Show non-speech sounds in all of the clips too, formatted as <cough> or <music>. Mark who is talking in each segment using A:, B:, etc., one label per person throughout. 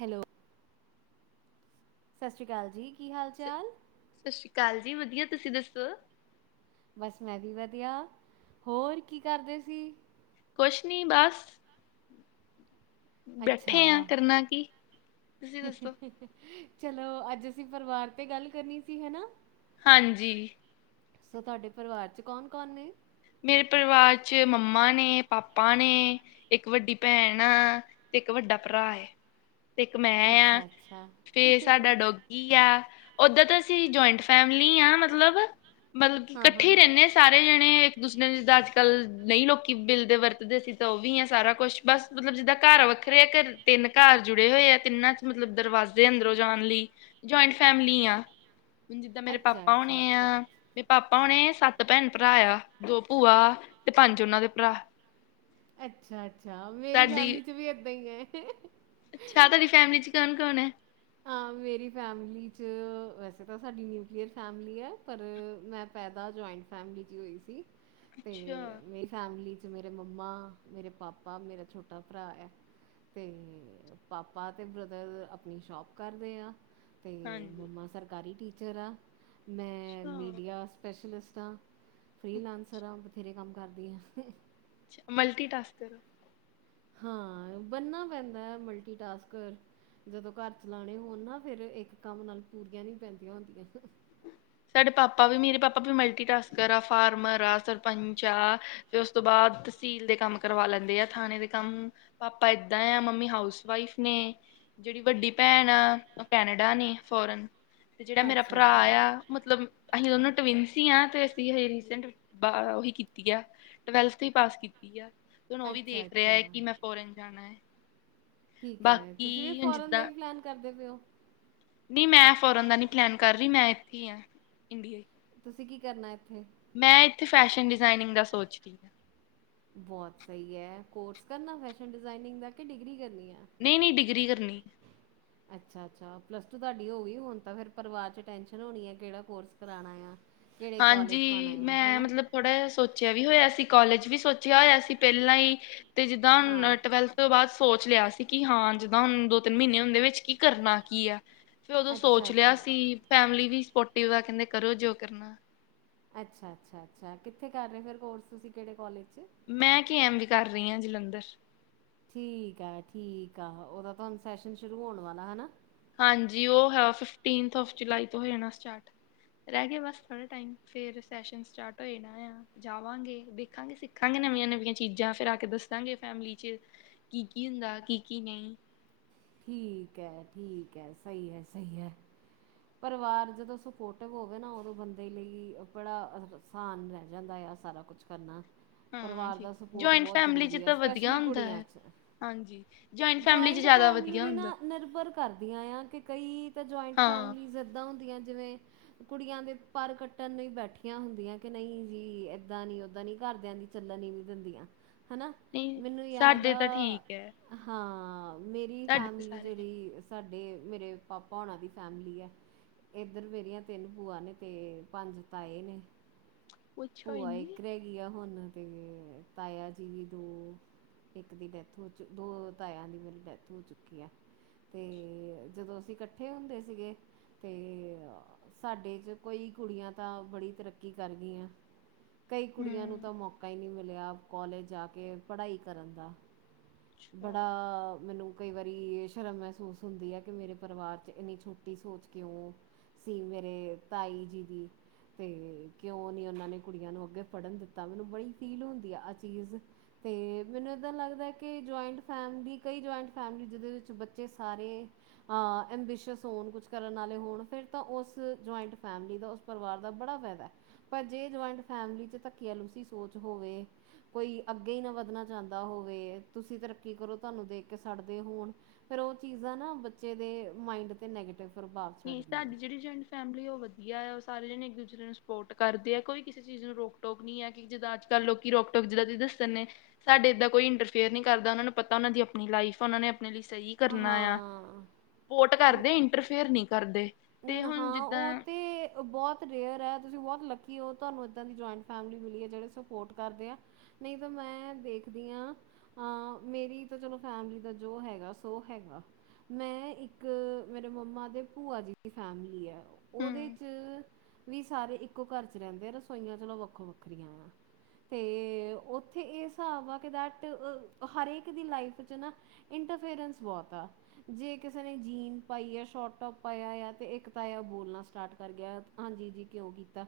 A: Hello ਸਸ੍ਰੀ ਕਾਲ ਜੀ ਕੀ ਹਾਲ
B: ਸ-
A: ਚਾਲ?
B: ਸਤਿ ਸ਼੍ਰੀ ਅਕਾਲ ਜੀ ਵਧੀਆ ਤੁਸੀਂ ਦੱਸੋ?
A: ਬਸ ਮੈਂ ਵੀ ਵਧੀਆ, ਹੋਰ ਕੀ ਕਰਦੇ ਸੀ?
B: ਕੋਛ ਨੀ ਬਸ।
A: ਅੱਛਾ
B: ਬੈਠੇ ਆ ਕਰਨਾ ਕੀ, ਤੁਸੀ ਦੱਸੋ?
A: ਚਲੋ ਅੱਜ ਅਸੀ ਪਰਿਵਾਰ ਤੇ ਗੱਲ ਕਰਨੀ ਸੀ ਹਨਾ।
B: ਹਾਂਜੀ।
A: ਸੋ ਤਾਡੇ ਪਰਿਵਾਰ ਚ ਕੌਨ-ਕੌਨ ਨੇ?
B: ਮੇਰੇ ਪਰਿਵਾਰ ਚ ਮੰਮਾ ਨੇ, ਪਾਪਾ ਨੇ, ਇੱਕ ਵੱਡੀ ਭੈਣ ਆ। ਇੱਕ ਵੱਡਾ ਭਰਾ ਏ। ਤੇ ਇੱਕ ਮੈਂ ਆ
A: ਅੱਛਾ ਅੱਛਾ
B: ਫੇਰ ਸਾਡਾ ਡੋਗੀ ਆ। ਓਦਰ ਤਾਂ ਅਸੀਂ ਜੋਇੰਟ ਫੈਮਲੀ ਆਂ ਮਤਲਬ ਮਤਲਬ
A: ਹਾਂ ਹਾਂ
B: ਕੱਠੇ ਈ
A: ਹਾਂ
B: ਰੈਂਨੇ ਆ ਸਾਰੇ ਜਣੇ। ਤੁਸੀ ਨੇ ਜਿੱਦਾਂ ਅੱਜ-ਕੱਲ ਨਈ ਲੋਕੀ ਬਿੱਲਦੇ ਵਰਤਦੇ ਸੀ ਤਾਂ ਓ ਵੀ ਆ ਸਾਰਾ ਕੁੱਛ ਬਸ ਮਤਲਬ ਜਿੱਦਾਂ ਘਰ ਵ ਖਰੇ ਆ ਘਰ, ਤਿੰਨ ਘਰ ਜੁੜੇ ਹੋਏ ਆ ਤਿੰਨਾਂ ਚ ਮਤਲਬ ਦਰਵਾਜ਼ੇ ਅੰਦਰੋਂ ਜਾਣ ਲਈ ਜੋਇੰਟ ਫੈਮਿਲੀ ਆਂ, ਹੁਨ ਜਿੱਦਾਂ ਮੇਰੇ
A: ਅੱਛਾ
B: ਪਾਪਾ
A: ਅੱਛਾ
B: ਹੋਣੇ
A: ਅੱਛਾ
B: ਆ ਮੇਰੇ ਪਾਪਾ ਹੋਣੇ ਆ ਸੱਤ ਭੈਣ-ਭਰਾ ਆ। ਦੋ ਭੂਆ ਤੇ ਪੰਜ ਓਨਾਂ ਦੇ ਭਰਾ।
A: ਅੱਛਾ-ਅੱਛਾ ਮੇਰੀ
B: ਤੁਹਾਡੀ
A: ਫੈਮਿਲੀ ਚ ਵੀ ਏਦਾਂ ਈ ਐ।
B: ਅੱਛਾ ਤੋਦੀ ਫੈਮਿਲੀ ਚ ਕੌਨ-ਕੌਨ ਏ?
A: ਹਾਂ। ਮੇਰੀ ਫੈਮਿਲੀ ਚ ਵੈਸੇ ਤਾਂ ਸਾਡੀ ਨਿਊਕਲੀਅਰ ਫੈਮਿਲੀ ਆ ਪਰ ਮੈਂ ਪੈਦਾ ਜੋਇੰਟ ਫੈਮਿਲੀ ਚ ਹੋਈ ਸੀ ਤੇ
B: ਅੱਛਾ
A: ਮੇਰੀ ਫੈਮਿਲੀ ਚ ਮੇਰੇ ਮੰਮਾ ਮੇਰੇ ਪਾਪਾ, ਮੇਰਾ ਛੋਟਾ ਭਰਾ ਐ। ਤੇ ਪਾਪਾ ਤੇ ਬ੍ਰਦਰ ਅਪਨੀ ਸ਼ੋਪ ਕਰਦੇ ਆ। ਤੇ
B: ਹਾਂਜੀ
A: ਮੰਮਾ ਸਰਕਾਰੀ ਟੀਚਰ ਆ, ਮੈਂ
B: ਅੱਛਾ
A: ਮੀਡੀਆ ਸਪੈਸ਼ਿਲਸ ਤਾਂ, ਫਰੀ ਲਾਂਸਰ ਆ ਬਥੇਰੇ ਕੰਮ ਕਰਦੀ ਆ।
B: ਮਲਟੀ-ਟਾਸਕਰ ਓ।
A: ਹਾਂ ਬਨਨਾ ਪੈਂਦੈ ਮਲਟੀ-ਟਾਸਕਰ। ਜਦੋ ਘਰ ਚਲਾਣੇ ਹੋਣ ਨਾ ਫੇਰ ਏਕ ਕੰਮ ਨਾਲ ਪੂਰੀਆ ਨੀ ਪੈਂਦੀਆਂ ਹੁੰਦੀਆ।
B: ਸਾਡੇ ਪਾਪਾ ਵੀ ਮੇਰੇ ਪਾਪਾ ਵੀ ਮਲਟੀ ਟਾਸਕਰ ਆ, ਫਾਰਮਰ ਆ, ਸਰਪੰਚ ਆ, ਤੇ ਉਸ ਤੋਂ ਬਾਦ ਤਸੀਲ ਦੇ ਕੰਮ ਕਰਵਾ ਲੈਂਦੇ ਆ ਖਾਣੇ ਦੇ ਕੰਮ ਪਾਪਾ ਏਦਾਂ ਆ, ਮੰਮੀ ਹਾਊਸ-ਵਾਈਫ ਨੇ ਜੇੜੀ ਵੱਡੀ ਭੈਨ ਆ ਓ ਕੈਨੇਡਾ ਨੇ ਫੋਰਨ ਤੇ ਜਿੜਾ ਮੇਰਾ ਭਰਾ
A: ਅੱਛਾ-ਅੱਛਾ,
B: ਆ ਮਤਲਬ ਅਹੀ ਦੋਨੋ ਟਵਿਨਸੀ ਆ ਤੇ ਅਸੀ ਹਜੇ ਰੀਸੈਂਟ ਬਾ ਓਹੀ ਕੀਤੀ ਆ। ਟਵੈਲਥ ਹੀ ਪਾਸ ਕੀਤੀ ਆ ਹੁਣ ਓ ਵੀ ਦੇਖ ਰੇਆ
A: ਅੱਛਾ-ਅੱਛਾ,
B: ਐ ਕਿ ਮੈਂ ਫੋਰਨ ਜਾਨਾ ਏ।
A: ਠੀਕ ਐ ਤੁਸੀ ਵੀ ਫੋਰਨ ਦਾ ਈ ਪਲੈਨ ਕਰਦੇ ਪਏ ਓ।
B: ਨੀ ਮੈਂ ਫੋਰਨ ਦਾ ਨੀ ਪਲੈਨ ਕਰ ਰਈ ਮੈਂ ਇੱਥੇ ਈ ਆਂ ਇੰਡੀਆ।
A: ਤੁਸੀ ਕੀ ਕਰਨਾ ਏਥੇ?
B: ਮੈਂ ਏਥੇ ਫੈਸ਼ਨ ਡਿਜ਼ਾਇਨਿੰਗ ਦਾ ਸੋਚ ਰਈ।
A: ਬੋਅਤ ਸਹੀ ਹੈ, ਕੋਰਸ ਕਰਨਾ ਫੈਸ਼ਨ ਡਿਜ਼ਾਇਨਿੰਗ ਦਾ ਕੇ ਡਿਗਰੀ ਕਰਨੀ ਐ?
B: ਨਈ ਨਈ ਡਿਗਰੀ ਕਰਨੀ।
A: ਅੱਛਾ-ਅੱਛਾ, ਪਲੱਸ ਟੂ ਤਾਡੀ ਹੋ ਗਈ ਹੁਨ ਤੇ ਫੇਰ ਪਰਵਾਰ ਚ ਟੈਂਸ਼ਨ ਹੋਣੀ ਏ ਕੇੜਾ ਕੋਰਸ ਕਰਾਨਾ ਆ। ਕਿਹੜੇ
B: ਹਾਂਜੀ
A: ਕਾਲਜ ਪਾਣਾ ਆ, ਹੈ
B: ਮੈਂ
A: ਨਾ?
B: ਮਤਲਬ ਥੋੜਾ ਜੇਆ ਸੋਚੇਆ ਵੀ ਹੋਏਆ ਸੀ ਕੋਲਜ ਵੀ ਸੋਚੇਆ ਹੋਏਆ ਸੀ ਪੈਲਾਂ ਹੀ ਤੇ ਜਿੱਦਾ ਹੁਨ
A: ਹਾਂ।
B: ਟਵੈਲਥ ਤੋਂ ਬਾਦ ਸੋਚ ਚ ਲੇਆ ਸੀ ਕਿ ਹਾਂ ਜਿੱਦਾ ਹੁਨ ਦੋ-ਤਿੰਨ ਮੀਨੇ ਹੁੰਦੇ ਵਿੱਚ ਕੀ ਕਰਨਾ ਕੀ ਆ। ਫਿਰ ਓਦੋਂ
A: ਅੱਛਾ
B: ਸੋਚ ਲੇਆ
A: ਅੱਛਾ,
B: ਸੀ ਫੈਮਿਲੀ ਵੀ ਸਪੋਟਿਵ ਵਾ ਕੈਂਦੇ ਕਰੋ ਜੋ ਕਰਨਾ।
A: ਅੱਛਾ, ਅੱਛਾ, ਅੱਛਾ, ਕਿੱਥੇ ਕਰ ਰਏ ਫੇਰ ਕੋਰਸ ਤੁਸੀ ਕੇੜੇ ਕੋਲਜ ਚ?
B: ਮੈਂ ਕੀ ਐਮ ਵੀ ਕਰ ਰਈ ਆ ਜਲੰਧਰ।
A: ਠੀਕ ਆ, ਠੀਕ ਆ, ਓਦਾ ਤਾ ਹੁਨ ਸੈਸ਼ਨ ਸ਼ੁਰੂ ਹੋਣ ਵਾਲਾ ਹਨਾਂ।
B: ਹਾਂਜੀ ਓ ਹੈ ਫਿਫਟਿੰਥ ਆਫ ਜੁਲਾਈ ਤੋ ਹੋ ਜਾਣੈ ਸਟਾਟ। ਰੈਗੇ ਬਸ ਥੋੜਾ ਟਾਈਮ ਫੇਰ ਸੈਸ਼ਨ ਸਟਾਰਟ ਹੋਏਨਾ ਆ, ਜਾਵਾਂਗੇ, ਦੇਖਾਂਗੇ, ਸਿੱਖਾਂਗੇ ਨਵੀਆਂ ਨਵੀਆਂ ਚੀਜ਼ਾਂ ਫਿਰ ਆ ਕੇ ਦੱਸਾਂਗੇ ਫੈਮਲੀ ਚ ਕੀ ਕੀ ਹੁੰਦਾ, ਕੀ ਕੀ ਨਈ।
A: ਠੀਕ ਐ, ਠੀਕ ਐ, ਸਹੀ ਹੈ, ਸਹੀ ਹੈ। ਪਰਿਵਾਰ ਜਦੋਂ ਸਪੋਟਿਵ ਹੋਵੇ ਨਾ ਓਦੋਂ ਬੰਦੇ ਲਈ ਬੜਾ ਆਸਾਨ ਰੈ ਜਾਂਦਾ ਆ ਸਾਰਾ ਕੁਛ ਕਰਨਾ, ਪਰਵਾਰ
B: ਹਾਂਜੀ
A: ਦਾ ਸਪੋਟ
B: ਜੁਆਇੰਟ
A: ਬੋਤ
B: ਫੈਮਿਲੀ
A: ਜਰੂਰੀ
B: 'ਚ
A: ਐ
B: ਤਾਂ ਵਧੀਆ
A: ਸਪੈਸ਼ਲੀ
B: ਹੁੰਦਾ
A: ਕੁੜੀਆਂ
B: ਹੈ
A: ਚ।
B: ਹਾਂਜੀ, ਜੋਇੰਟ ਫੈਮਿਲੀ ਚ
A: ਜੁਆਇੰਟ
B: ਜ਼ਿਆਦਾ
A: ਫੈਮਿਲੀ
B: ਵਧੀਆ
A: ਵੀ
B: ਹੁੰਦਾ
A: ਨਾ ਨਿਰਭਰ ਕਰਦੀਆ ਆਂ ਕਿ ਕਈ ਤਾਂ ਜੋਇੰਟ
B: ਹਾਂ
A: ਫੈਮਲੀਸ ਏਦਾਂ ਹੁੰਦੀਆਂ ਜਿਵੇ ਕੁੜੀਆਂ ਦੇ ਪਰ ਕੱਟਨ ਲਈ ਬੈਠੀਆਂ ਹੁੰਦੀਆਂ ਕਿ ਨਈ ਜੀ ਏਦਾਂ ਨੀ, ਓਦਾਂ ਨੀ, ਘਰਦਿਆਂ ਦੀ ਚੱਲ ਨ ਨੀ ਦਿੰਦੀਆਂ, ਹਨਾ
B: ਨਹੀਂ
A: ਮੈਨੂੰ ਯਾਦ
B: ਸਾਡੇ
A: ਆ
B: ਤਾਂ ਠੀਕ ਹੈ
A: ਹਾਂ ਮੇਰੀ
B: ਸਾਡੇ ਤਾਂ
A: ਫੈਮਲੀ
B: ਸਾਰੇ
A: ਜੇੜੀ ਸਾਡੇ ਮੇਰੇ ਪਾਪਾ ਹੋਣਾ ਦੀ ਫੈਮਲੀ ਐ ਏਧਰ ਮੇਰੀਆਂ ਤਿੰਨ ਭੂਆ ਨੇ ਤੇ ਪੰਜ ਤਾਏ ਨੇ।
B: ਪੁੱਛੋ ਹੀ
A: ਭੂਆ
B: ਨਹੀਂ
A: ਇੱਕ ਰੈ ਗਈ ਆ ਹੁਨ। ਤੇ ਤਾਏਆ ਜੀ ਵੀ ਦੋ, ਇੱਕ ਦੀ ਡੈਥ ਹੋ ਦੋ ਤਾਇਆ ਦੀ ਮੇਰੀ ਡੈਥ ਹੋ ਚੁੱਕੀ ਆ ਤੇ ਜਦੋ ਅਸੀ ਕੱਠੇ ਹੁੰਦੇ ਸੀਗੇ ਤੇ ਸਾਡੇ ਚ ਕੋਈ ਕੁੜੀਆਂ ਤਾਂ ਬੜੀ ਤਰੱਕੀ ਕਰ ਗਈਆਂ। ਕਈ ਕੁੜੀਆਂ ਨੂੰ
B: ਹਮ
A: ਤਾਂ ਮੌਕਾ ਈ ਨਈ ਮਿਲਿਆ ਕੋਲਜ ਜਾ ਕੇ ਪੜਾਈ ਕਰਨ ਦਾ। ਬੜਾ
B: ਅੱਛਾ
A: ਮੈਨੂੰ ਕਈ ਵਾਰੀ ਸ਼ਰਮ ਮੈਸੂਸ ਹੁੰਦੀ ਐ ਕਿ ਮੇਰੇ ਪਰਿਵਾਰ ਚ ਇੰਨੀ ਛੋਟੀ ਸੋਚ ਕਿਓਂ ਸੀ ਮ ਮੇਰੇ ਤਾਈ ਜੀ ਦੀ ਤੇ ਕਿਓਂ ਨੀ ਓਨਾਂ ਨੇ ਕੁੜੀਆਂ ਨੂੰ ਅੱਗੇ ਪੜਨ ਦਿੱਤਾ, ਮੈਨੂੰ ਬੜੀ ਫੀਲ ਹੁੰਦੀ ਆ ਆ ਚੀਜ਼। ਤੇ ਮੈਨੂੰ ਏਦਾਂ ਲੱਗਦਾ ਕਿ ਜੋਇੰਟ ਫੈਮਿਲੀ ਕਈ ਜੋਇੰਟ ਫੈਮਲੀ ਜਿਦੇ ਵਿੱਚ ਬੱਚੇ ਸਾਰੇ ਅ ਐਬਿਸ਼ਿਯਸ ਹੋਨ ਕੁਛ ਕਰਨ ਆਲੇ ਹੋਨ ਫਿਰ ਤਾਂ ਉਸ ਜੋ ਜੋਇੰਤ ਫੈਮਲੀ ਦਾ ਉਸ ਪਰਿਵਾਰ ਦਾ ਬੜਾ ਫੈਦਾ ਐ ਪਰ ਜੇ ਜੋਇੰਟ ਫੈਮਲੀ ਚ ਧੱਕੀਆਲੁਸੀ ਸੋਚ ਹੋਵੇ, ਕੋਈ ਅੱਗੇ ਨਾ ਵੱਧਨਾ ਚਾਂਦਾ ਹੋਵੇ, ਤੁਸੀ ਤਰੱਕੀ ਕਰੋ ਤਾਨੂੰ ਦੇਖ ਸੜਦੇ ਹੋਨ ਫੇਰ ਓ ਚੀਜ਼ਾਂ ਨਾ ਬੱਚੇ ਦੇ ਮਾਇੰਡ ਤੇ ਨੈਗੇਟਿਵ ਪ੍ਰਭਾਵ
B: ਨੀ
A: ਛੱਡਦੀਆਂ
B: ਸਾਡੀ ਜੇੜੀ ਜੋਇੰਟ ਫੈਮਲੀ ਓ ਵਧੀਆ ਆ ਸਾਰੇ ਜਨੇ ਇੱਕ-ਦੂਸਰੇ ਨੂੰ ਸਪੋਰਟ ਕਰਦੇ ਆ, ਕੋਈ ਕਿਸੇ ਚੀਜ਼ ਨੂੰ ਰੋਕ-ਟੋਕ ਨੀ ਐ ਕਿ ਜਿੱਦਾਂ ਅੱਜ-ਕੱਲ ਲੋਕੀ ਰੋਕ ਟੋਕ ਜਿੱਦਾਂ ਜ਼ੀ ਸ, ਸਾਡੇ ਏਦਾਂ ਕੋਈ ਇੰਟਰਫੇਅਰ ਨੀ ਕਰਦਾ ਓਨਾਂ ਨੂੰ ਪਤਾ ਓਨਾਂ ਦੀ ਅਪਨੀ ਲਾਈਫ ਆ ਓਨਾਂ ਨੇ ਅਪਨੇ ਲਈ ਸਈ ਕਰਨਾ ਆ,
A: ਹਾਂ
B: ਪੋਟ ਕਰਦੇ ਇੰਟਰਫੇਅਰ ਨਈ ਕਰਦੇ। ਤੇ ਹੁਣ
A: ਨਹਾਂ
B: ਜਿੱਦਾਂ
A: ਓ ਤੇ ਬੋਤ ਰੇਅਰ ਆ ਤੁਸੀ ਬੋਤ ਹਲਬ ਕਿ ਓ ਤੁਆਨੂੰ ਏਦਾਂ ਦੀ ਜੋਇੰਟ ਫੈਮਿਲੀ ਮਿਲੀ ਏ ਜੇੜੇ ਸਪੋਟ ਕਰਦੇ ਆ ਨਈ ਤਾਂ ਮੈਂ ਦੇਖਦੀ ਆ ਆ ਮੇਰੀ ਤਾਂ ਚਲੋ ਫੈਮਲੀ ਦਾ ਜੋ ਹੈਗਾ ਸੋ ਹੈਗਾ। ਮੈਂ ਇੱਕ ਮੇਰੇ ਮੰਮਾ ਦੇ ਭੂਆ ਜੀ ਦੀ ਫੈਮਲੀ ਐ ਓਦੇ
B: ਹਮ
A: 'ਚ ਵੀ ਸਾਰੇ ਇੱਕੋ ਘਰ ਚ ਰੈਂਦੇ ਆ ਰਸੋਈਆਂ ਚਲੋ ਵੱਖੋ ਵੱਖਰੀਆਂ ਆ। ਤੇ ਓਥੇ ਏ ਸਾਬ ਆ ਕੇ ਰਟ ਅ ਹਰ ਏਕ ਦੀ ਲਾਈਫ ਚ ਨਾ ਫੇਰੇਂਸ ਬੋਤ ਆ ਜੇ ਕਿਸੇ ਨੇ ਜੀਨ ਪਾਈ ਆ, ਸ਼ੋਰਟ ਟੋਪ ਪਾਇਆ ਆ ਤੇ ਇੱਕ ਤਾਯਾ ਬੋਲਨਾ ਸਟਾਟ ਕਰ ਗਿਆ ਹਾਂਜੀ ਜੀ ਕਿਉਂ ਕੀਤਾ।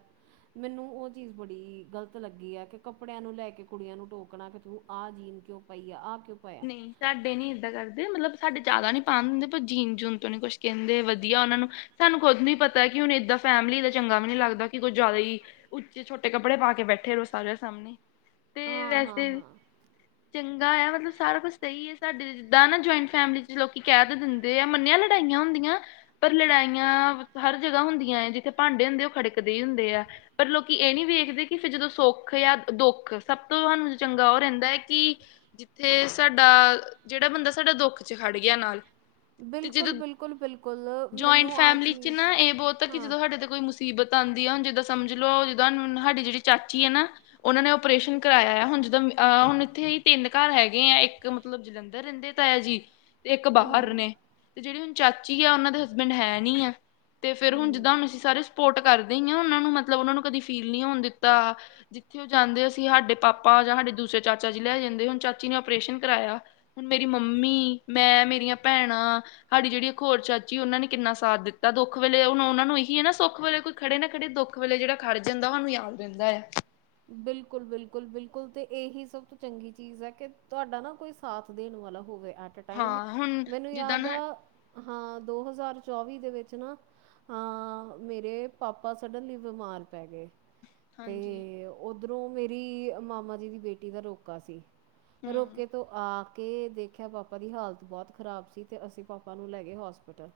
A: ਮੈਨੂੰ ਓ ਚੀਜ਼ ਬੜੀ ਗਲਤ ਲੱਗੀ ਆ ਕਿ ਕੱਪੜੇਆਂ ਨੂੰ ਲੈ ਕੇ ਕੁੜੀਆਂ ਨੂੰ ਟੋਕਨਾ ਕਿ ਤੂੰ ਆ ਜੀਨ ਕਿਓਂ ਪਾਈ ਆ ਆ
B: ਨਈ ਸਾਡੇ ਨੀ ਏਦਾਂ ਕਰਦੇ ਮਲਬ ਸਾਡੇ ਜਾਦਾ ਨੀ ਪਾਣ ਦਿੰਦੇ ਪਰ ਜੀਨ ਜੂਨ ਤੋਂ ਨੀ ਕੁਛ ਕੈਂਦੇ ਵਧੀਆ, ਓਨਾਂ ਨੂੰ ਸਾਨੂੰ ਖੁਦ ਨੀ ਪਤਾ ਕਿ ਹੁਨ ਏਦਾਂ ਫੈਮਿਲੀ ਦੇ ਚੰਗਾ ਵੀ ਨੀ ਲੱਗਦਾ ਕਿ ਕੁਝ ਜਾਦਾ ਹੀ ਉੱਚੇ ਛੋਟੇ ਕੱਪੜੇ ਪਾ ਕੇ ਬੈਠੇ ਰਓ ਸਾਰੇਆਂ ਸਾਮਨੇ।
A: ਹਾਂ, ਹਾਂ, ਹਾਂ।
B: ਚੰਗਾ ਆ ਮਤਲਬ ਸਾਰਾ ਕੁਛ ਸਈ ਐ ਸਾਡੇ ਜਿੱਦਾਂ ਨਾ ਜੋਇੰਟ ਫੈਮਿਲੀ ਚ ਲੋਕੀ ਕੈ ਦੇ ਦਿੰਦੇ ਆ ਮੰਨਿਆ ਲੜਾਈਆਂ ਹੁੰਦੀਆਂ ਪਰ ਲੜਾਈਆਂ ਹਰ ਜਗਾਂ ਹੁੰਦੀਆਂ ਜਿੱਥੇ ਭਾਂਡੇ ਹੁੰਦੇ ਓ ਖੜਕਦੇ ਹੀ ਹੁੰਦੇ ਆ ਪਰ ਲੋਕੀ ਇਅ ਨੀ ਵੇਖਦੇ ਕਿ ਫਿਰ ਜਦੋਂ ਸੁੱਖ ਯਾ ਦੁੱਖ ਸਭ ਤੋਂ ਹਾਨੂੰ ਚੰਗਾ ਓ ਰੈਂਦਾ ਕਿ ਥੇ ਸਾਡਾ ਜੇੜਾ ਬੰਦਾ ਸਾਡਾ ਦੁੱਖ ਚ ਹੜ ਗਿਆ ਨਾਲ। ਤੇ ਜਦੋਂ,
A: ਬਿਲਕੁਲ ਬਿਲਕੁਲ ਬਿਲਕੁਲ
B: ਜਇੰਟ
A: ਮੈਨੂੰ ਆਹ
B: ਫੈਮਲੀ ਚ
A: ਚੀਜ਼
B: ਨਾ ਇਹ ਬਹੁਤ ਆ ਕਿ
A: ਹਾਂ
B: ਜਦੋ ਸਾਡੇ ਤੇ ਕੋਈ ਮੁ ਮੁਸੀਬਤ ਆਉਂਦੀ ਆ ਹੁਣ ਜਿੱਦਾਂ ਸਮਝ ਲੋ, ਜਦਾਂ ਸਾਡੀ ਜਿਹੜੀ ਚਾਚੀ ਆ ਨਾ। ਉਹਨਾ ਨੇ ਓਪਰੇਸ਼ਨ ਕਰਵਾਆ ਜਦ ਅਹ ਹੁਣ ਇੱਥੇ ਹੀ ਤਿੰਨ ਘਰ ਹੈਗੇ ਆ ਇੱਕ ਮਤਲਬ ਜਲੰਧਰ ਰਹਿੰਦੇ ਤਾਯਾ ਜੀ, ਤੇ ਇੱਕ ਬਾਹਰ
A: ਹੂੰ
B: ਨੇ, ਤੇ ਜਿਹੜੇ ਹ ਚਾਚੀ ਆ ਉਹਨਾਂ ਦੇ ਹਸਬੈਂਡ ਹੈ ਨੀ ਆ। ਤੇ ਫੇਰ ਹੁਣ
A: ਹੂੰ
B: ਜਿੱਦਾਂ ਹੁਣ ਅਸੀਂ ਸਾਰੇ ਸਪੋਰਟ ਕਰਦੇ ਹੀ ਆ ਉਹਨਾਂ ਨੂੰ ਮਤਲਬ ਉਹਨਾਂ ਨੂੰ ਕਦੀ ਫੀਲ ਨਹੀਂ ਹੋਣ ਦਿੱਤਾ। ਜਿੱਥੇ ਉਹ ਜਾਂਦੇ ਅਸੀਂ ਸਾਡੇ ਪਾਪਾ ਸਾਡੇ ਦੂਸਰੇ ਚਾਚਾ ਜੀ ਲੈ ਜਾਂਦੇ। ਚਾਚੀ ਨੇ ਆਪਓਰੇਸ਼ਨ ਕਰਵਾਆ। ਹੁਣ ਮੇਰੀ ਮੰਮੀ, ਮੈਂ, ਮੇਰੀਆਂ ਭੈਣਾਂ ਸਾਡੀ ਜਿਹੜੀ ਖਰ ਚਾਚੀ ਉਹਨਾਂ ਨੇ ਕਿੰਨਾ ਸਾਥ ਦਿੱਤਾ। ਦੁੱਖ ਵੇਲੇ ਹੁਣ ਉਹਨਾਂ ਨੂੰ ਇਹੀ ਹੈ ਨਾ ਸੁੱਖ ਵੇਲੇ ਕੋਈ ਖੜੇ ਨਾ ਖੜੇ, ਦੁੱਖ ਵੇ ਜਿਹੜਾ ਖਰ ਜਾਂਦਾ ਮੈਨੂੰ ਯਾਦ ਰਹਿੰਦਾ ਹੈ।
A: ਬਿਲਕੁਲ -ਬਿਲਕੁਲ- ਬਿਲਕੁਲ ਤੇ ਇਹੀ ਸਭ ਤੋਂ ਚੰਗੀ ਚੀਜ਼ ਹੈ। ਕਿ ਤੁਹਾਡਾ ਨਾ ਕੋਈ ਸਾਥ ਦੇਣ ਵਾ ੳ ਤਾਂ ਹੱਟਦਾ ਹੀ ਨਹੀ।
B: ਹਾਂ ਹੁਣ
A: ਹੋਵੇ ਮੈਨੂੰ
B: ਜਿੱਦਾਂ
A: ਯਾਦ ਆ
B: ਨਾ
A: ਹਾਂ, ਦੋ ਹਜ਼ਾਰ ਚੌਵੀ ਦੇ ਵਿੱਚ ਨਾ, ਅਅ, ਮੇਰੇ ਪਾਪਾ ਸਡਨਲੀ ਬਿਮਾਰ ਪੈ ਗਏ।
B: ਹਾਂ ਜੀ।
A: ਓਧਰੋਂ, ਮੇਰੀ ਮਾਮਾ ਜੀ ਦੀ ਬੇਟੀ ਦਾ ਰੋਕਾ ਸੀ।
B: ਹੂੰ
A: ਰੋਕੇ ਤੋਂ ਆ ਕੇ ਦੇਖਿਆ, ਪਾਪਾ ਦੀ ਹਾਲਤ ਬਹੁਤ ਖ਼ਰਾਬ ਸੀ। ਤੇ ਅਸੀਂ ਪਾਪਾ ਨੂੰ ਲੈ ਗਏ ਹੋਸਪਿਟਲ‌।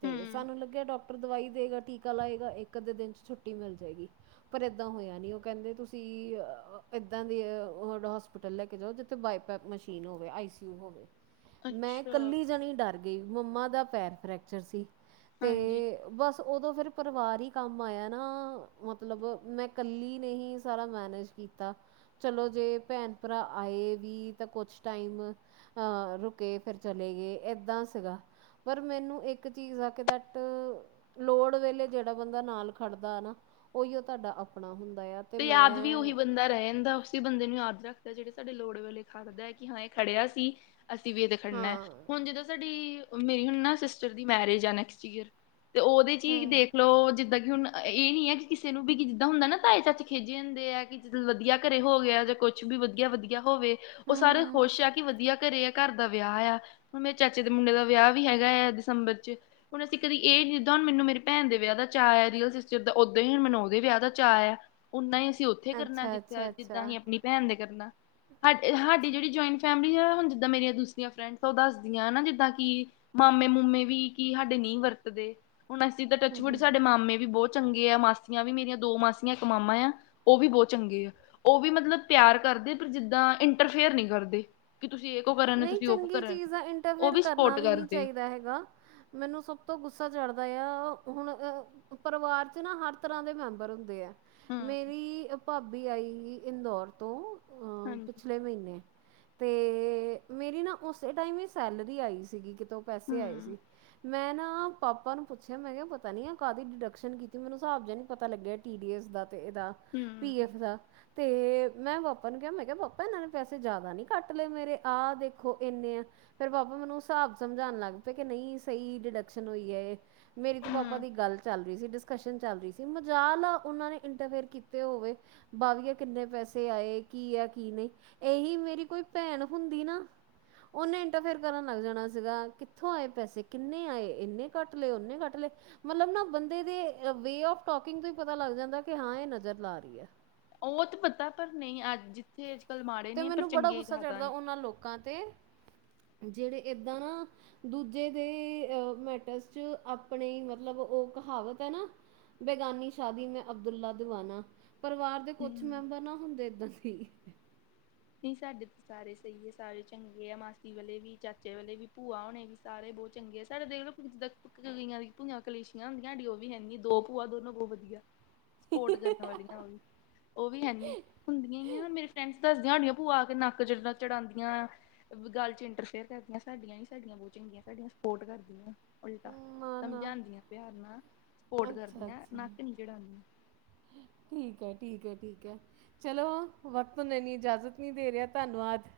A: ਤੇ
B: ਹੂੰ
A: ਸਾਨੂੰ ਲੱਗਿਆ, ਡਾਕਟਰ ਦਵਾਈ ਦੇਗਾ, ਟੀਕਾ ਲਾਏਗਾ। ਇੱਕ- ਅੱਧੇ ਦਿਨ 'ਚ ਛੁੱਟੀ ਮਿਲ ਜਾਏਗੀ। ਪਰ ਇੱਦਾਂ ਹੋਇਆ ਨੀ। ਉਹ ਕਹਿੰਦੇ ਤੁ ਤੁਸੀਂ ਅ, ਇੱਦਾਂ ਦੇ ਅ, ' <unintelligible> ' ਹੋਸਪਿਟਲ ਲੈ ਕੇ ਜਾਓ, ਜਿੱਥੇ ਬਾਇਪੈਪ ਮਸ਼ੀਨ ਹੋਵੇ, ਆਈ ਸੀ ਯੂ ਹੋਵੇ। ਮੈਂ
B: ਅੱਛਾ
A: ਕੱਲੀ ਜਾਣੀ ਡਰ ਗਈ। ਮੰਮਾ ਦਾ ਪੈਰ ਫਰੈਕਚਰ ਸੀ। ਤੇ
B: ਹਾਂਜੀ
A: ਬਸ ਉਦੋਂ ਫਿਰ ਪਰਿਵਾਰ ਹੀ ਕੰਮ ਆਇਆ ਨਾ। ਮਤਲਬ, ਮੈਂ ਕੱਲੀ ਨਹੀ ਸਾਰਾ ਮੈਨੇਜ ਕੀਤਾ। ਚਲੋ, ਜੇ ਭੈਣ- ਭਰਾ ਆਏ ਵੀ ਤਾਂ ਕੁਛ ਟਾਈਮ ਹਾਂ ਰੁਕੇ, ਫਿਰ ਚਲੇ ਗਏ। ਏਦਾਂ ਸੀਗਾ। ਪਰ ਮੈਂਨੂੰ ਇੱਕ ਚੀਜ਼ ਹਦ ਤਕ, ਲੋੜ ਵੇਲੇ ਜਿਹੜਾ ਬੰਦਾ ਨਾਲ ਖੜਦਾ ਆ ਨਾ ਉਹੀ 'ਓ ਤੁਹਾਡਾ ਆਪਣਾ ਹੁੰਦਾ ਹੈ।
B: ਤੇ ਯਾਦ ਵੀ ਉਹੀ ਬੰਦਾ ਰਹਿ ਜਾਂਦਾ। ਉਸ ਬੰਦੇ ਨੂੰ ਯਾਦ ਰੱਖ ਜਿਹੜੇ ਸਾਡੇ ਲੋੜ ਵੇਲੇ ਖੜਦਾ ਹੈ ਕਿ ਹਾਂ ਏ ਖੜਿਆ ਸੀ, ਅਸੀਂ ਵੀ ਇਹ ਤੇ ਖੜਨਾ।
A: ਹਾਂ
B: ਹੁਣ ਜਿੱਦਾਂ ਸਾਡੀ ਮੇਰੀ ਹੁਣ ਨਾ ਸਿਸਟਰ ਦੀ ਮੈਰਿਜ਼ ਆ ਨੈਕਸਟ ਈਅਰ। ਤੇ ਉਹਦੇ 'ਚ ਹੀ
A: ਹੂੰ
B: ਦੇਖ ਲੋ ਜਿੱਦਾਂ ਹੁਣ, ਅ, ਇਹ ਨੀ ਹੈ ਕਿ ਕਿਸੇ ਨੂੰ ਵੀ ਕੀ ਜਿੱਦਾਂ ਹੁੰਦਾ ਨਾ ਤਾਏ-ਚਾਚੇ ਖਿਝੇ ਹੁੰਦੇ ਆ। ਕਿ ਜਦੋਂ ਵਧੀਆ ਘਰੇ ਹੋ ਗਿਆ ਜਾਂ ਕੁਸ਼ ਵੀ ਵਧੀਆ-ਵਧੀਆ ਹੋਵੇ। ਉਹ ਸਾਰੇ
A: ਹੂੰ
B: ਖੁਸ਼ ਆ ਕਿ ਵਧੀਆ ਘਰੇ ਆ, ਘਰ ਦਾ ਵਿਆਹ ਆ। ਹੁਣ, ਮੇਰੇ ਚਾਚੇ ਦੇ ਮੁੰਡੇ ਦਾ ਵਿਆਹ ਵੀ ਹੈਗਾ ਆ ਦਸੰਬਰ ਚ। ਹੁਣ ਅਸੀਂ ਕਦੀ ਇਹ ਜਿੱਦਾਂ ਹੁਣ ਮੈਨੂੰ ਮੇਰੀ ਭੈਣ ਦੇ ਵਿਆਹ ਦਾ ਚਾਅ ਆ, ਰੀਅਲ ਸਿਸਟਰ ਦਾ। ੳਦਾ ਹੀ, ਹੁਣ ਮੈਨੂੰ ਉਹਦੇ ਵਿਆਹ ਚਾਅ ਆ। ਓਨਾ ਹੀ ਅਸੀਂ ਉੱਥੇ ਕਰਨਾ,
A: ਅੱਛਾ ਅੱਛਾ
B: ਜਿੱਥੇ, ਜਿੱਦਾਂ
A: ਅੱਛਾ
B: ਅਹੀ ਆਪਣੀ ਭੈਣ ਦੇ ਕਰਨਾ। ' <unintelligible> ' ਹਾਡੀ ਜਿਹੜੀ ਜੁਆਇੰਟ ਫੈਮਿਲੀ ਆ। ਹੁਣ ਜਿੱਦਾਂ ਮੇਰੀ ਦੂਸਰੀਆਂ ਫਰੈਡ ਓ ਦੱਸਦੀਆਂ ਨਾ ਜਿੱਦਾਂ ਕਿ ਮਾਮੇ-ਮਾਮੂੇ ਵੀ ਕੀ ਹਾਡੇ ਨਹੀਂ ਵਰਤਦੇ। ਹੁਣ, ਅਸੀਂ ਤਾਂ
A: ਹੂੰ
B: ਟੱਚਵੁੱਡ
A: ਹੂੰ
B: ਸਾਡੇ ਮਾਮੇ ਵੀ ਬਹੁਤ ਚੰਗੇ ਆ। ਮਾਸੀਆਂ ਵੀ ਮੇਰੀਆਂ ਦੋ ਮਾਸੀਆਂ, ਇੱਕ ਮਾ ' <unintelligible> ' ਆ, ਉਹ ਵੀ ਬਹੁਤ ਚੰਗੇ ਆ। ਉਹ ਵੀ ਮਤਲਬ ਪਿਆਰ ਕਰਦੇ, ਪਰ ਜਿੱਦਾਂ ਇੰਟਰਫੇਅਰ ਨੀ ਕਰਦੇ। ਤੁਸੀਂ ਇਹ ਕੋ ਕਰਨ
A: ਨਹੀਂ,
B: ਤੁਸੀਂ ਉਹ ਕੋ
A: ਚੰਗੀ
B: ਕਰਨ
A: ਚੀਜ਼ ਆ।
B: ਉਹ
A: ਇੰਟਰਫੇਅਰ ਕਰਨਾ
B: ਸਪੋਰਟ
A: ਵੀ ਨਹੀਂ
B: ਕਰਦੇ
A: ਚਾਹੀਦਾ ਹੈਗਾ। ਮੈਂਨੂੰ ਸਭ ਤੋਂ ਗੁੱਸਾ ਚੜ੍ਹਦਾ ਆ। ' <unintelligible> ' ਹੁਣ, ਅਹ, ਪਰਿਵਾਰ 'ਚ ਨਾ ਹਰ ਤਰ੍ਹਾਂ ਦੇ ਮੈਂਬਰ ਹੁੰਦੇ ਆ।
B: ਹੂੰ
A: ਮੇਰੀ ਭਾਬੀ ਆਈ ਹੀ ਇੰਦੋੌਰ ਤੋਂ, ਅਮ,
B: ਹਾਂਜੀ
A: ਪਿਛਲੇ ਮਹੀਨੇ ਤੇ ਮੇਰੀ ਨਾ ਉਸੇ ਟਾਈਮ ਹੀ ਸੈਲਰੀ ਆਈ ਸੀਗੀ ਕਿਤੋਂ, ਪੈਸੇ ਆਏ ਸੀ।
B: ਹੂੰ
A: ਮੈਂ ਨਾ ਪਾਪਾ ਨੂੰ ਪੁੱਛਿਆ। ਮੈਂ ਕਿਹਾ, ਪਤਾ ਨੀ ਆ ਕਾਹਦੀ ਡਿਡਕਸ਼ਨ ਕੀਤੀ, ਮੈਨੂੰ ਹਿਸਾਬ ਜਿਹਾ ਨੀ ਪਤਾ ਲੱਗਿਆ ਟੀ ਡੀ ਐੱਸ ਦਾ। ਤੇ ਇਹਦਾ
B: ਹੂੰ
A: ਪੀ ਐਫ ਦਾ ਤੇ ਮੈਂ ਪਾਪਾ ਨੂੰ ਕਿਹਾ। ਮੈਂ ਕਿਹਾ, ਪਾਪਾ ਇਹਨਾਂ ਨੇ ਪੈਸੇ ਜ਼ਿਆਦਾ ਨੀ ਕੱਟ ਲਏ ਮੇਰੇ। ਆਹ, ਦੇਖੋ ਇੰਨੇ ਆ। ਫੇਰ ਪਾਪਾ ' ' ਮੈਨੂੰ ਹਿਸਾਬ ਸਮਝਾਣ ਲੱਗ ਪਏ ਕਿ ਨਹੀਂ, ਸਹੀ ਡਿਡਕਸ਼ਨ ਹੋਈ ਹੈ। ਤੇ ਮੇਰੀ ਤੇ
B: ਹੂੰ
A: ਪਾਪਾ ਦੀ ਗੱਲ ਚੱਲ ਡਿਸਕਸ਼ਨ ਚੱਲ ਰਈ ਸੀ, ਮਜ਼ਾਲ ਆ ਓਨਾਂ ਨੇ ਇੰਟਰਫੇਅਰ ਕੀਤੇ ਹੋਵੇ ਬਾਵੀਆ ਕਿੰਨੇ ਪੈਸੇ ਆਏ, ਕੀ ਆ, ਕੀ ਨਈ? ਏਹੀ ਮੇਰੀ ਕੋਈ ਭੈਨ ਹੁੰਦੀ ਨਾ ਓਨੇ ਇੰਟਰਫੇਅਰ ਕਰਨ ਲੱਗ ਜਾਣਾ ਸੀਗਾ ਕਿੱਥੋਂ ਆਏ ਪੈਸੇ, ਕਿੰਨੇ ਆਏ? ਇੰਨੇ ਕੱਟ ਲਏ, ਓਨੇ ਕੱਟ ਲਏ। ਮਲਬ ਨਾ ਬੰਦੇ ਦੇ ਵੇ ਆਫ ਟੋਕਿੰਗ ਤੋਂ ਈ ਪਤਾ ਲੱਗ ਜਾਂਦਾ ਕਿ ਹਾਂ ਏ ਨਜ਼ਰ ਲਾ ਰਈ ਆ।
B: ਓ ਤੇ ਪਤਾ ਪਰ ਨਈ ਅੱਜ ਜਿੱਥੇ ਕੱਲ੍ਹ ਮਾੜੇ
A: ਤੇ
B: ਨੇ ਪਰ
A: ਮੈਂਨੂੰ ਬੜਾ
B: ਚੰਗੇ
A: ਗੁੱਸਾ
B: ਜ਼ਿਆਦਾ
A: ਚੜਦਾ
B: ਨੇ
A: ਓਨਾਂ ਲੋਕਾਂ ਤੇ ਜੇੜੇ ਏਦਾਂ ਨਾ ਦੂਜੇ ਦੇ ਏ ਮੈਟਰਸ 'ਚ ਆਪਨੇ ਈ ਮਤਲਬ ਓ ਓ ਕਹਾਵਤ ਹੈ ਨਾ, ਬੇਗਾਨੀ ਸ਼ਾਦੀ ਮੇ ਅਬਦੁਲਾ ਦਿਵਾਨਾ। ਪਰਿਵਾਰ ਦੇ ਕੁਛ
B: ਹਮ
A: ਮੈਂਬਰ ਨਾ ਹੁੰਦੇ ਏਦਾਂ ਦੇ ਈ।
B: ਨੀ ਸਾਡੇ ਤੇ ਸਾਰੇ ਸਈ ਆ, ਸਾਰੇ ਚੰਗੇ ਆ, ਮਾਸੀ ਵਾਲੇ ਵੀ, ਚਾਚੇ ਵਾਲੇ ਵੀ, ਭੂਆ ਹੋਣੇ ਵੀ ਸਾਰੇ ਬੋ ਚੰਗੇ ਆ, ਸਾਡੇ ਦੇਖ ਲੋ ਜਿੱਦਾ ਕਈਆਂ ਦੀ ਪੂਈਆਂ ਕਲੇਸ਼ੀਆਂ ਹੁੰਦੀਆਂ ਹਾਡੀ ਓ ਵੀ ਹੈਨੀ, ਦੋ ਭੂਆ ਦੋਨੋ ਬਓ ਵਧੀਆ। ਸਪੋਟ ਕਰਨ ਵਾਲੀਆਂ ਓ ਵੀ, ਉਹ ਵੀ ਹੈਨੀ, ਹੁੰਦੀਆਂ ਹੀ ਆ ਮੇਰੀ ਫਰੈਂਡਸ ਦਸ ਝਹਾਡੀਆਂ ਭੂਆ ਆ ਕੇ ਨੱਕ ਜਿਡਾ ਚੜਾਂਦੀਆਂ ਗੱਲ ਚ ਇੰਟਰਫੇਅਰ ਕਰਦੀਆਂ ਸਾਡੀਆਂ ਈ ਸਾਡੀਆਂ ਬਓ ਚੰਗੀਆਂ ਸਾਡੀਆਂ ਸਪੋਟ ਕਰਦੀਆ। ਉਲਟਾ
A: ਨਾ ਨਾ
B: ਸਮਝਾਂਦੀਆ ਪਿਆਰ ਨਾਲ, ਸਪੋਟ
A: ਅੱਛਾ
B: ਕਰਦੀਆਂ,
A: ਅੱਛਾ
B: ਨੱਕ ਨੀ ਚੜਾਂਦੀਆ।
A: ਠੀਕ ਹੈ ਠੀਕ ਏ, ਠੀਕ ਏ, ਚਲੋ ਵਕਤਨ ਇੰਨੀ ਇਜਾਜ਼ਤ ਨਹੀਂ ਦੇ ਰਿਆ, ਧੰਨਵਾਦ।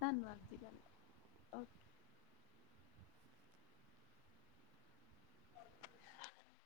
B: ਧੰਨਵਾਦ ਜੀ, ਓਕੇ।